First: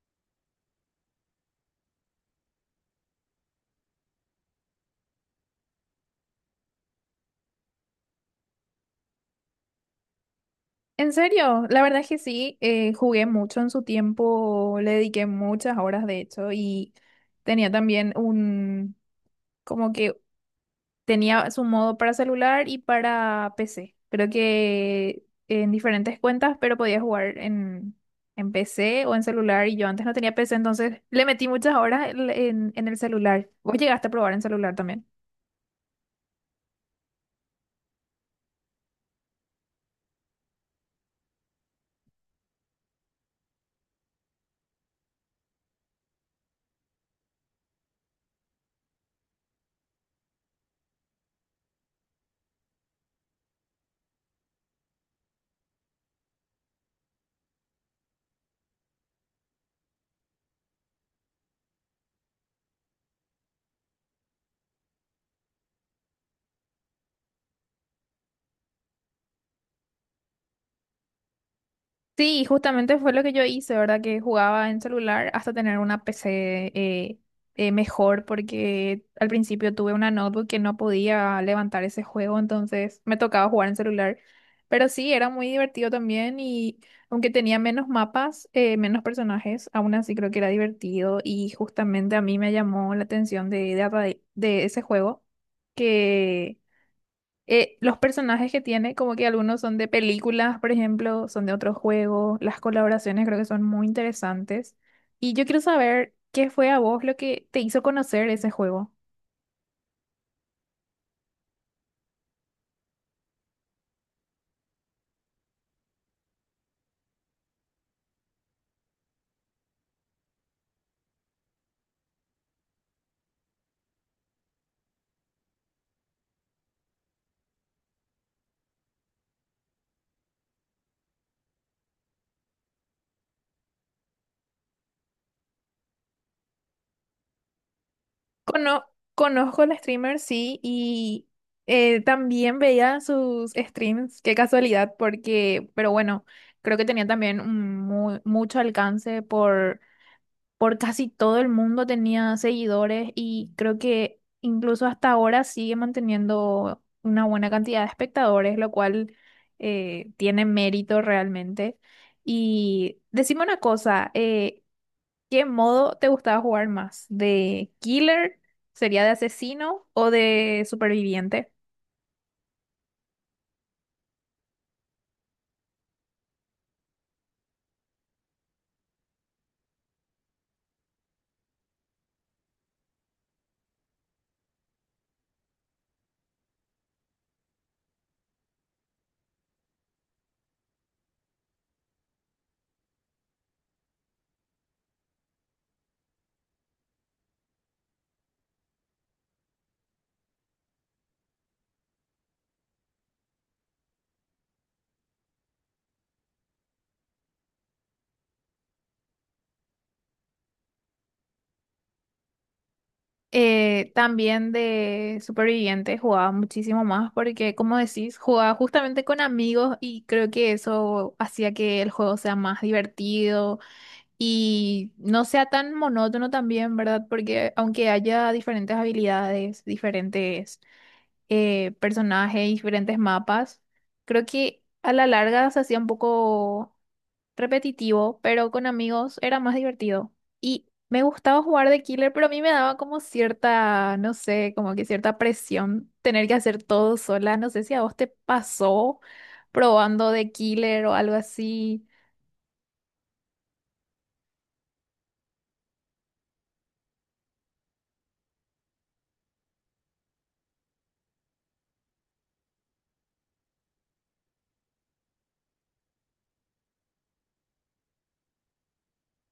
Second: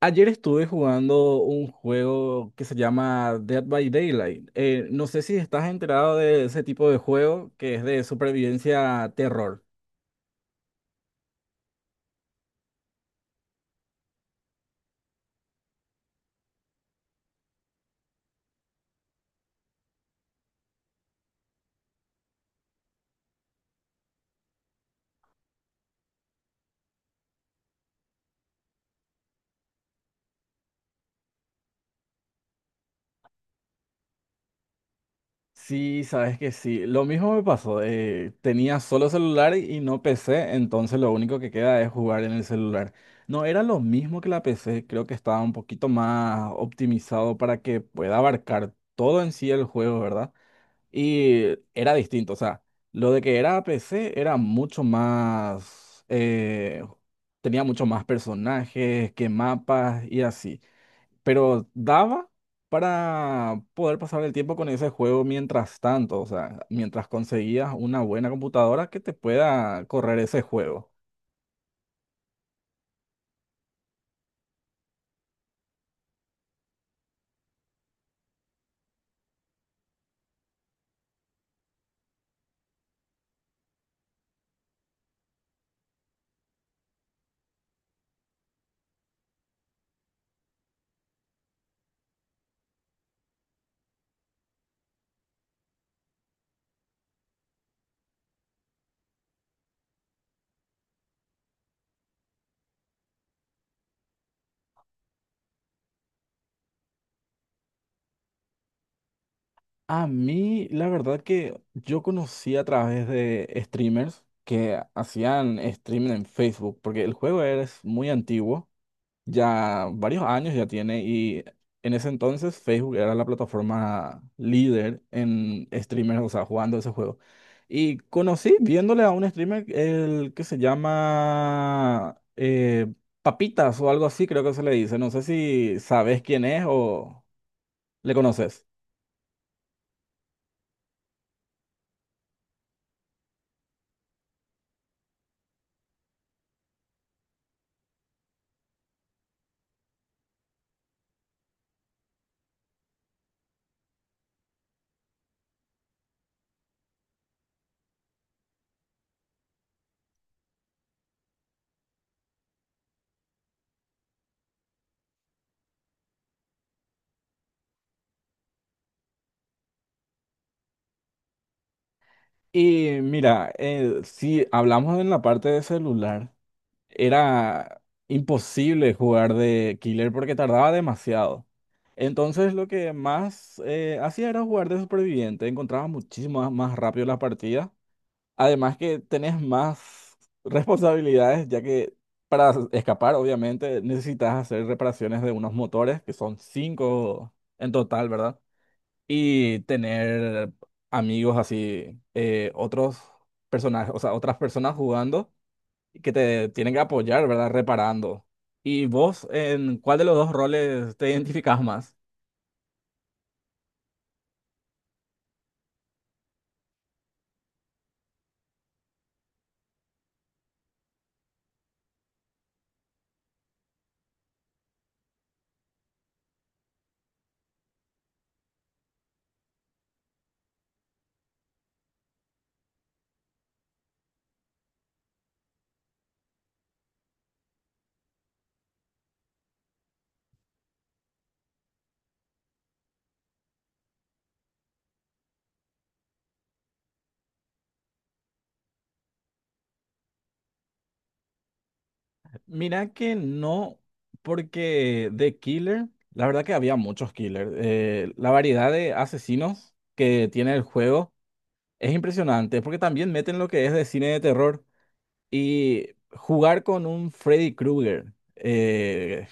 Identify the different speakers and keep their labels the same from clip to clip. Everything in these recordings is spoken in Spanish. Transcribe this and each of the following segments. Speaker 1: Ayer estuve jugando un juego que se llama Dead by Daylight. No sé si estás enterado de ese tipo de juego que es de supervivencia terror.
Speaker 2: En serio, la verdad es que sí, jugué mucho en su tiempo, le dediqué muchas horas de hecho y tenía también un, como que tenía su modo para celular y para PC. Creo que en diferentes cuentas, pero podía jugar en PC o en celular y yo antes no tenía PC, entonces le metí muchas horas en el celular. ¿Vos llegaste a probar en celular también?
Speaker 1: Sí, sabes que sí. Lo mismo me pasó. Tenía solo celular y no PC, entonces lo único que queda es jugar en el celular. No era lo mismo que la PC, creo que estaba un poquito más optimizado para que pueda abarcar todo en sí el juego, ¿verdad? Y era distinto, o sea, lo de que era PC era mucho más, tenía mucho más personajes que mapas y así. Pero daba para poder pasar el tiempo con ese juego mientras tanto, o sea, mientras conseguías una buena computadora que te pueda correr ese juego.
Speaker 2: Sí, justamente fue lo que yo hice, ¿verdad? Que jugaba en celular hasta tener una PC mejor, porque al principio tuve una notebook que no podía levantar ese juego, entonces me tocaba jugar en celular. Pero sí, era muy divertido también y aunque tenía menos mapas, menos personajes, aún así creo que era divertido y justamente a mí me llamó la atención de ese juego que los personajes que tiene, como que algunos son de películas, por ejemplo, son de otros juegos, las colaboraciones creo que son muy interesantes. Y yo quiero saber qué fue a vos lo que te hizo conocer ese juego.
Speaker 1: A mí, la verdad que yo conocí a través de streamers que hacían streaming en Facebook, porque el juego es muy antiguo ya varios años ya tiene y en ese entonces Facebook era la plataforma líder en streamers, o sea, jugando ese juego. Y conocí viéndole a un streamer el que se llama Papitas o algo así, creo que se le dice. No sé si sabes quién es o le conoces.
Speaker 2: Cono- Conozco al streamer, sí, y también veía sus streams, qué casualidad, porque, pero bueno, creo que tenía también mucho alcance por casi todo el mundo tenía seguidores y creo que incluso hasta ahora sigue manteniendo una buena cantidad de espectadores, lo cual tiene mérito realmente. Y decime una cosa, ¿qué modo te gustaba jugar más? ¿De killer? ¿Sería de asesino o de superviviente?
Speaker 1: Y mira, si hablamos en la parte de celular, era imposible jugar de Killer porque tardaba demasiado. Entonces lo que más hacía era jugar de superviviente, encontraba muchísimo más rápido las partidas. Además que tenés más responsabilidades, ya que para escapar obviamente necesitas hacer reparaciones de unos motores, que son cinco en total, ¿verdad? Y tener amigos así, otros personajes, o sea, otras personas jugando y que te tienen que apoyar, ¿verdad? Reparando. ¿Y vos en cuál de los dos roles te identificás más?
Speaker 2: También de superviviente jugaba muchísimo más porque, como decís, jugaba justamente con amigos y creo que eso hacía que el juego sea más divertido y no sea tan monótono también, ¿verdad? Porque aunque haya diferentes habilidades, diferentes personajes y diferentes mapas. Creo que a la larga se hacía un poco repetitivo, pero con amigos era más divertido. Y me gustaba jugar de killer, pero a mí me daba como cierta, no sé, como que cierta presión tener que hacer todo sola. No sé si a vos te pasó probando de killer o algo así.
Speaker 1: Mira que no, porque de Killer, la verdad que había muchos Killer. La variedad de asesinos que tiene el juego es impresionante, porque también meten lo que es de cine de terror y jugar con un Freddy Krueger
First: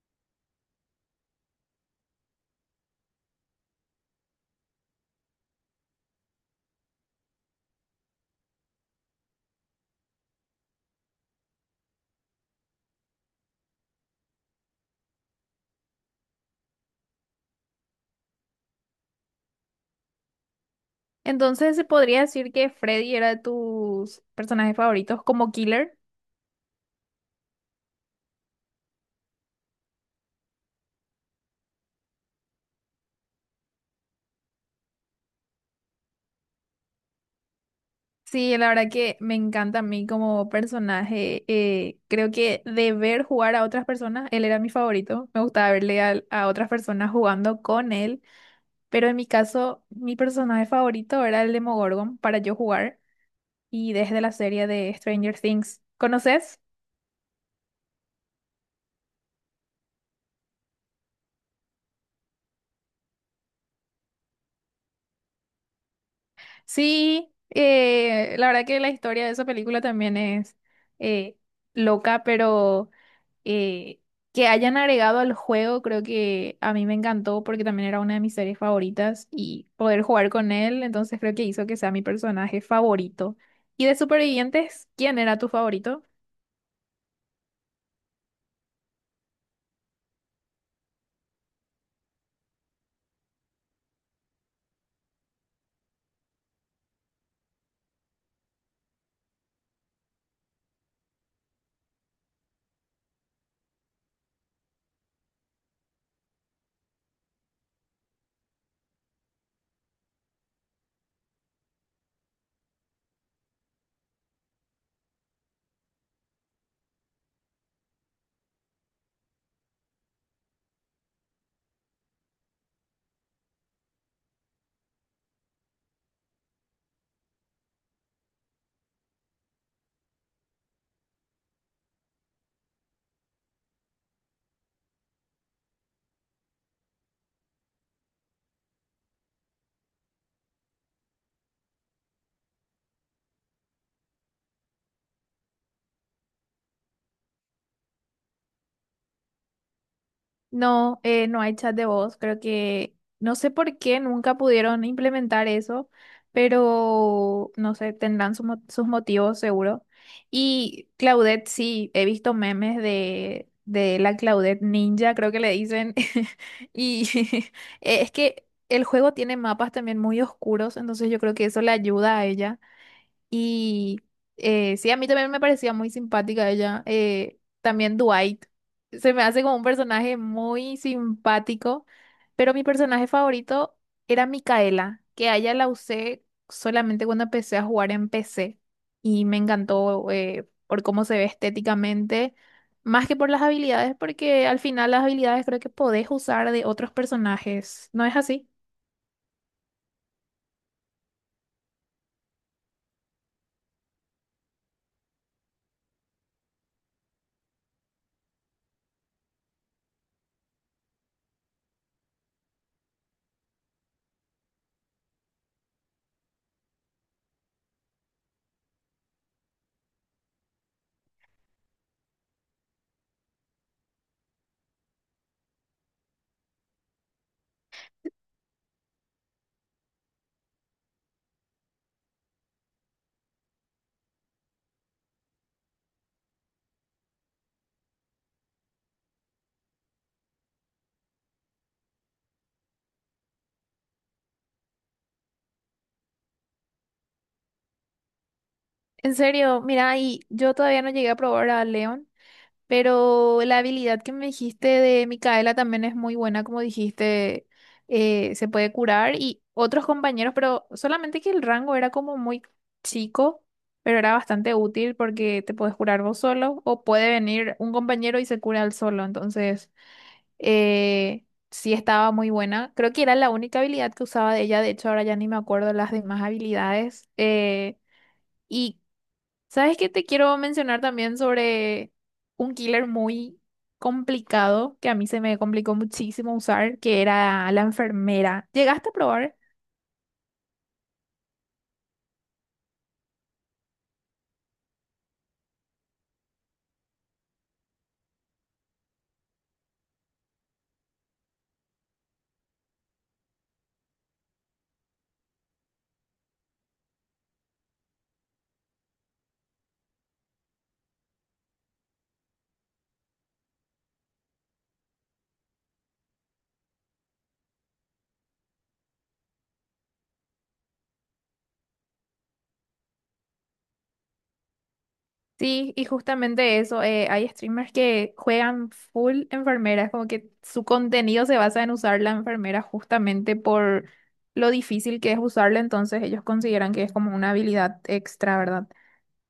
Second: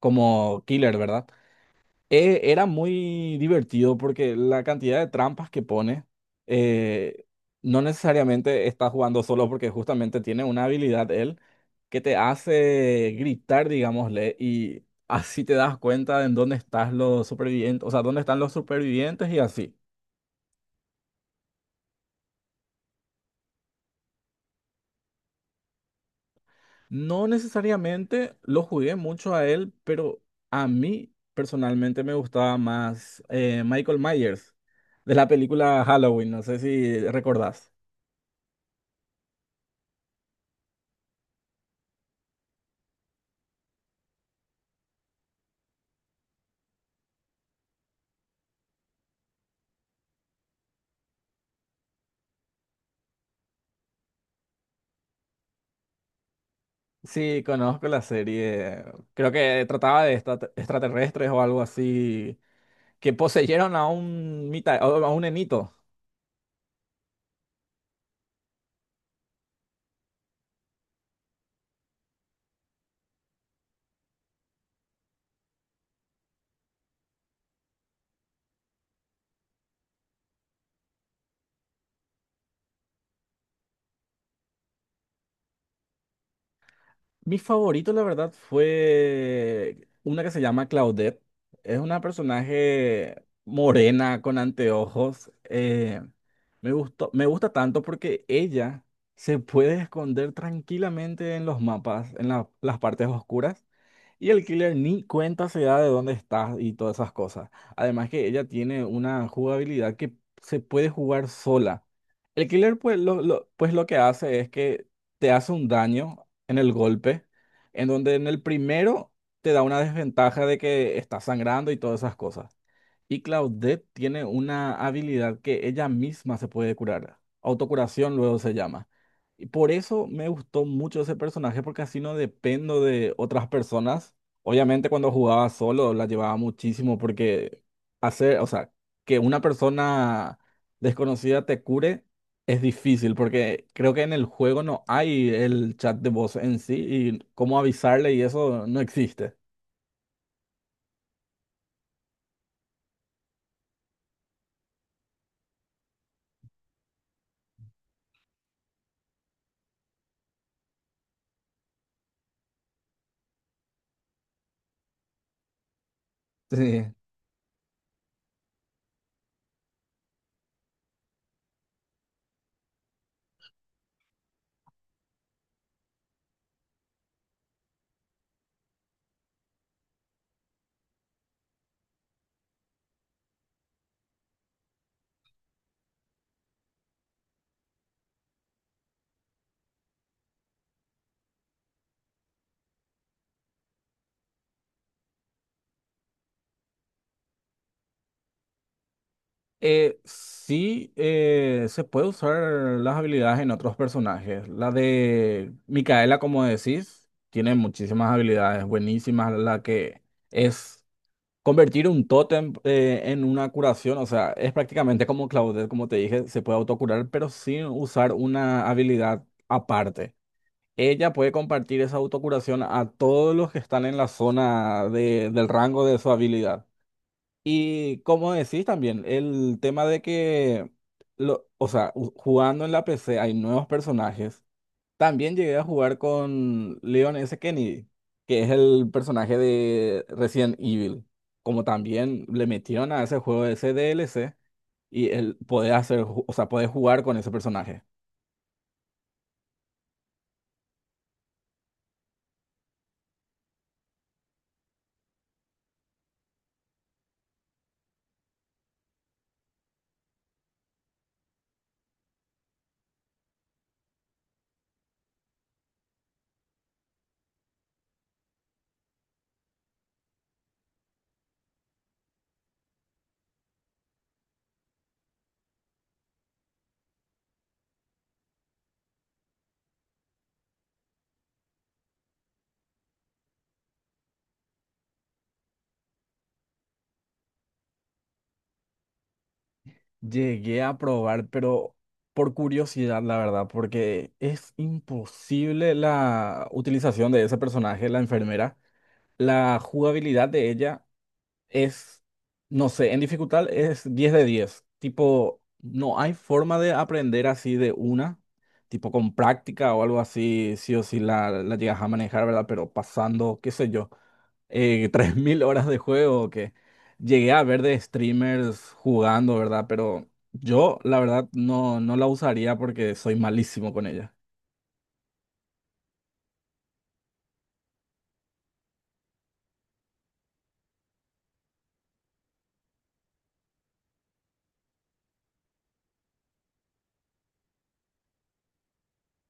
Speaker 1: como Killer, ¿verdad? Era muy divertido porque la cantidad de trampas que pone eh, no necesariamente está jugando solo porque justamente tiene una habilidad él que te hace gritar, digámosle, y así te das cuenta de en dónde están los supervivientes, o sea, dónde están los supervivientes y así.
Speaker 2: Entonces, ¿se podría decir que Freddy era de tus personajes favoritos como killer?
Speaker 1: No necesariamente lo jugué mucho a él, pero a mí personalmente me gustaba más Michael Myers de la película Halloween, no sé si recordás.
Speaker 2: Sí, la verdad que me encanta a mí como personaje. Creo que de ver jugar a otras personas, él era mi favorito. Me gustaba otras personas jugando con él. Pero en mi caso, mi personaje favorito era el Demogorgon para yo jugar. Y desde la serie de Stranger Things. ¿Conoces?
Speaker 1: Sí, conozco la serie. Creo que trataba de extraterrestres o algo así que poseyeron a un a un enito.
Speaker 2: Sí, la verdad que la historia de esa película también es eh, loca, pero. eh, que hayan agregado al juego, creo que a mí me encantó porque también era una de mis series favoritas y poder jugar con él, entonces creo que hizo que sea mi personaje favorito. ¿Y de supervivientes, quién era tu favorito?
Speaker 1: Mi favorito, la verdad, fue una que se llama Claudette. Es una personaje morena con anteojos. Me gustó, me gusta tanto porque ella se puede esconder tranquilamente en los mapas, en las partes oscuras. Y el killer ni cuenta se da de dónde estás y todas esas cosas. Además que ella tiene una jugabilidad que se puede jugar sola. El killer pues pues lo que hace es que te hace un daño en el golpe, en donde en el primero te da una desventaja de que estás sangrando y todas esas cosas. Y Claudette tiene una habilidad que ella misma se puede curar. Autocuración luego se llama. Y por eso me gustó mucho ese personaje, porque así no dependo de otras personas. Obviamente cuando jugaba solo la llevaba muchísimo, porque hacer, o sea, que una persona desconocida te cure es difícil, porque creo que en el juego no hay el chat de voz en sí, y cómo avisarle y eso no existe.
Speaker 2: No, no hay chat de voz. Creo que no sé por qué nunca pudieron implementar eso, pero no sé, tendrán sus motivos seguro. Y Claudette, sí, he visto memes de la Claudette Ninja, creo que le dicen.
Speaker 1: Sí.
Speaker 2: Y es que el juego tiene mapas también muy oscuros, entonces yo creo que eso le ayuda a ella. Y sí, a mí también me parecía muy simpática ella. También Dwight. Se me hace como un personaje muy simpático, pero mi personaje favorito era Micaela, que a ella la usé solamente cuando empecé a jugar en PC y me encantó por cómo se ve estéticamente, más que por las habilidades, porque al final las habilidades creo que podés usar de otros personajes, ¿no es así?
Speaker 1: Sí, se puede usar las habilidades en otros personajes. La de Micaela, como decís, tiene muchísimas habilidades buenísimas. La que es convertir un tótem en una curación. O sea, es prácticamente como Claudette, como te dije, se puede autocurar, pero sin usar una habilidad aparte. Ella puede compartir esa autocuración a todos los que están en la zona del rango de su habilidad. Y como decís también, el tema de que, o sea, jugando en la PC hay nuevos personajes. También llegué a jugar con Leon S. Kennedy, que es el personaje de Resident Evil. Como también le metieron a ese juego ese DLC y él podés hacer, o sea, podés jugar con ese personaje.
Speaker 2: En serio, mira, y yo todavía no llegué a probar a Leon. Pero la habilidad que me dijiste de Micaela también es muy buena, como dijiste, se puede curar y otros compañeros, pero solamente que el rango era como muy chico, pero era bastante útil porque te puedes curar vos solo o puede venir un compañero y se cura él solo. Entonces, sí estaba muy buena. Creo que era la única habilidad que usaba de ella, de hecho ahora ya ni me acuerdo las demás habilidades. ¿Y sabes qué te quiero mencionar también sobre un killer muy complicado que a mí se me complicó muchísimo usar, que era la enfermera? ¿Llegaste a probar?
Speaker 1: Llegué a probar, pero por curiosidad, la verdad, porque es imposible la utilización de ese personaje, la enfermera. La jugabilidad de ella es, no sé, en dificultad es 10 de 10 tipo, no hay forma de aprender así de una, tipo con práctica o algo así, sí o sí la llegas a manejar, ¿verdad? Pero pasando, qué sé yo, 3.000 horas de juego que llegué a ver de streamers jugando, ¿verdad? Pero yo, la verdad, no, no la usaría porque soy malísimo con ella.
Speaker 2: Sí, y justamente eso, hay streamers que juegan full enfermeras, como que su contenido se basa en usar la enfermera justamente por lo difícil que es usarla, entonces ellos consideran que es como una habilidad extra, ¿verdad?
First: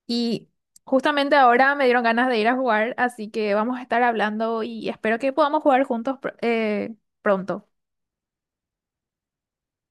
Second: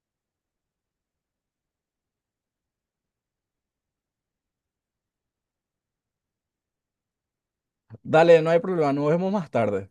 Speaker 2: Y justamente ahora me dieron ganas de ir a jugar, así que vamos a estar hablando y espero que podamos jugar juntos pronto.
Speaker 1: Dale, no hay problema, nos vemos más tarde.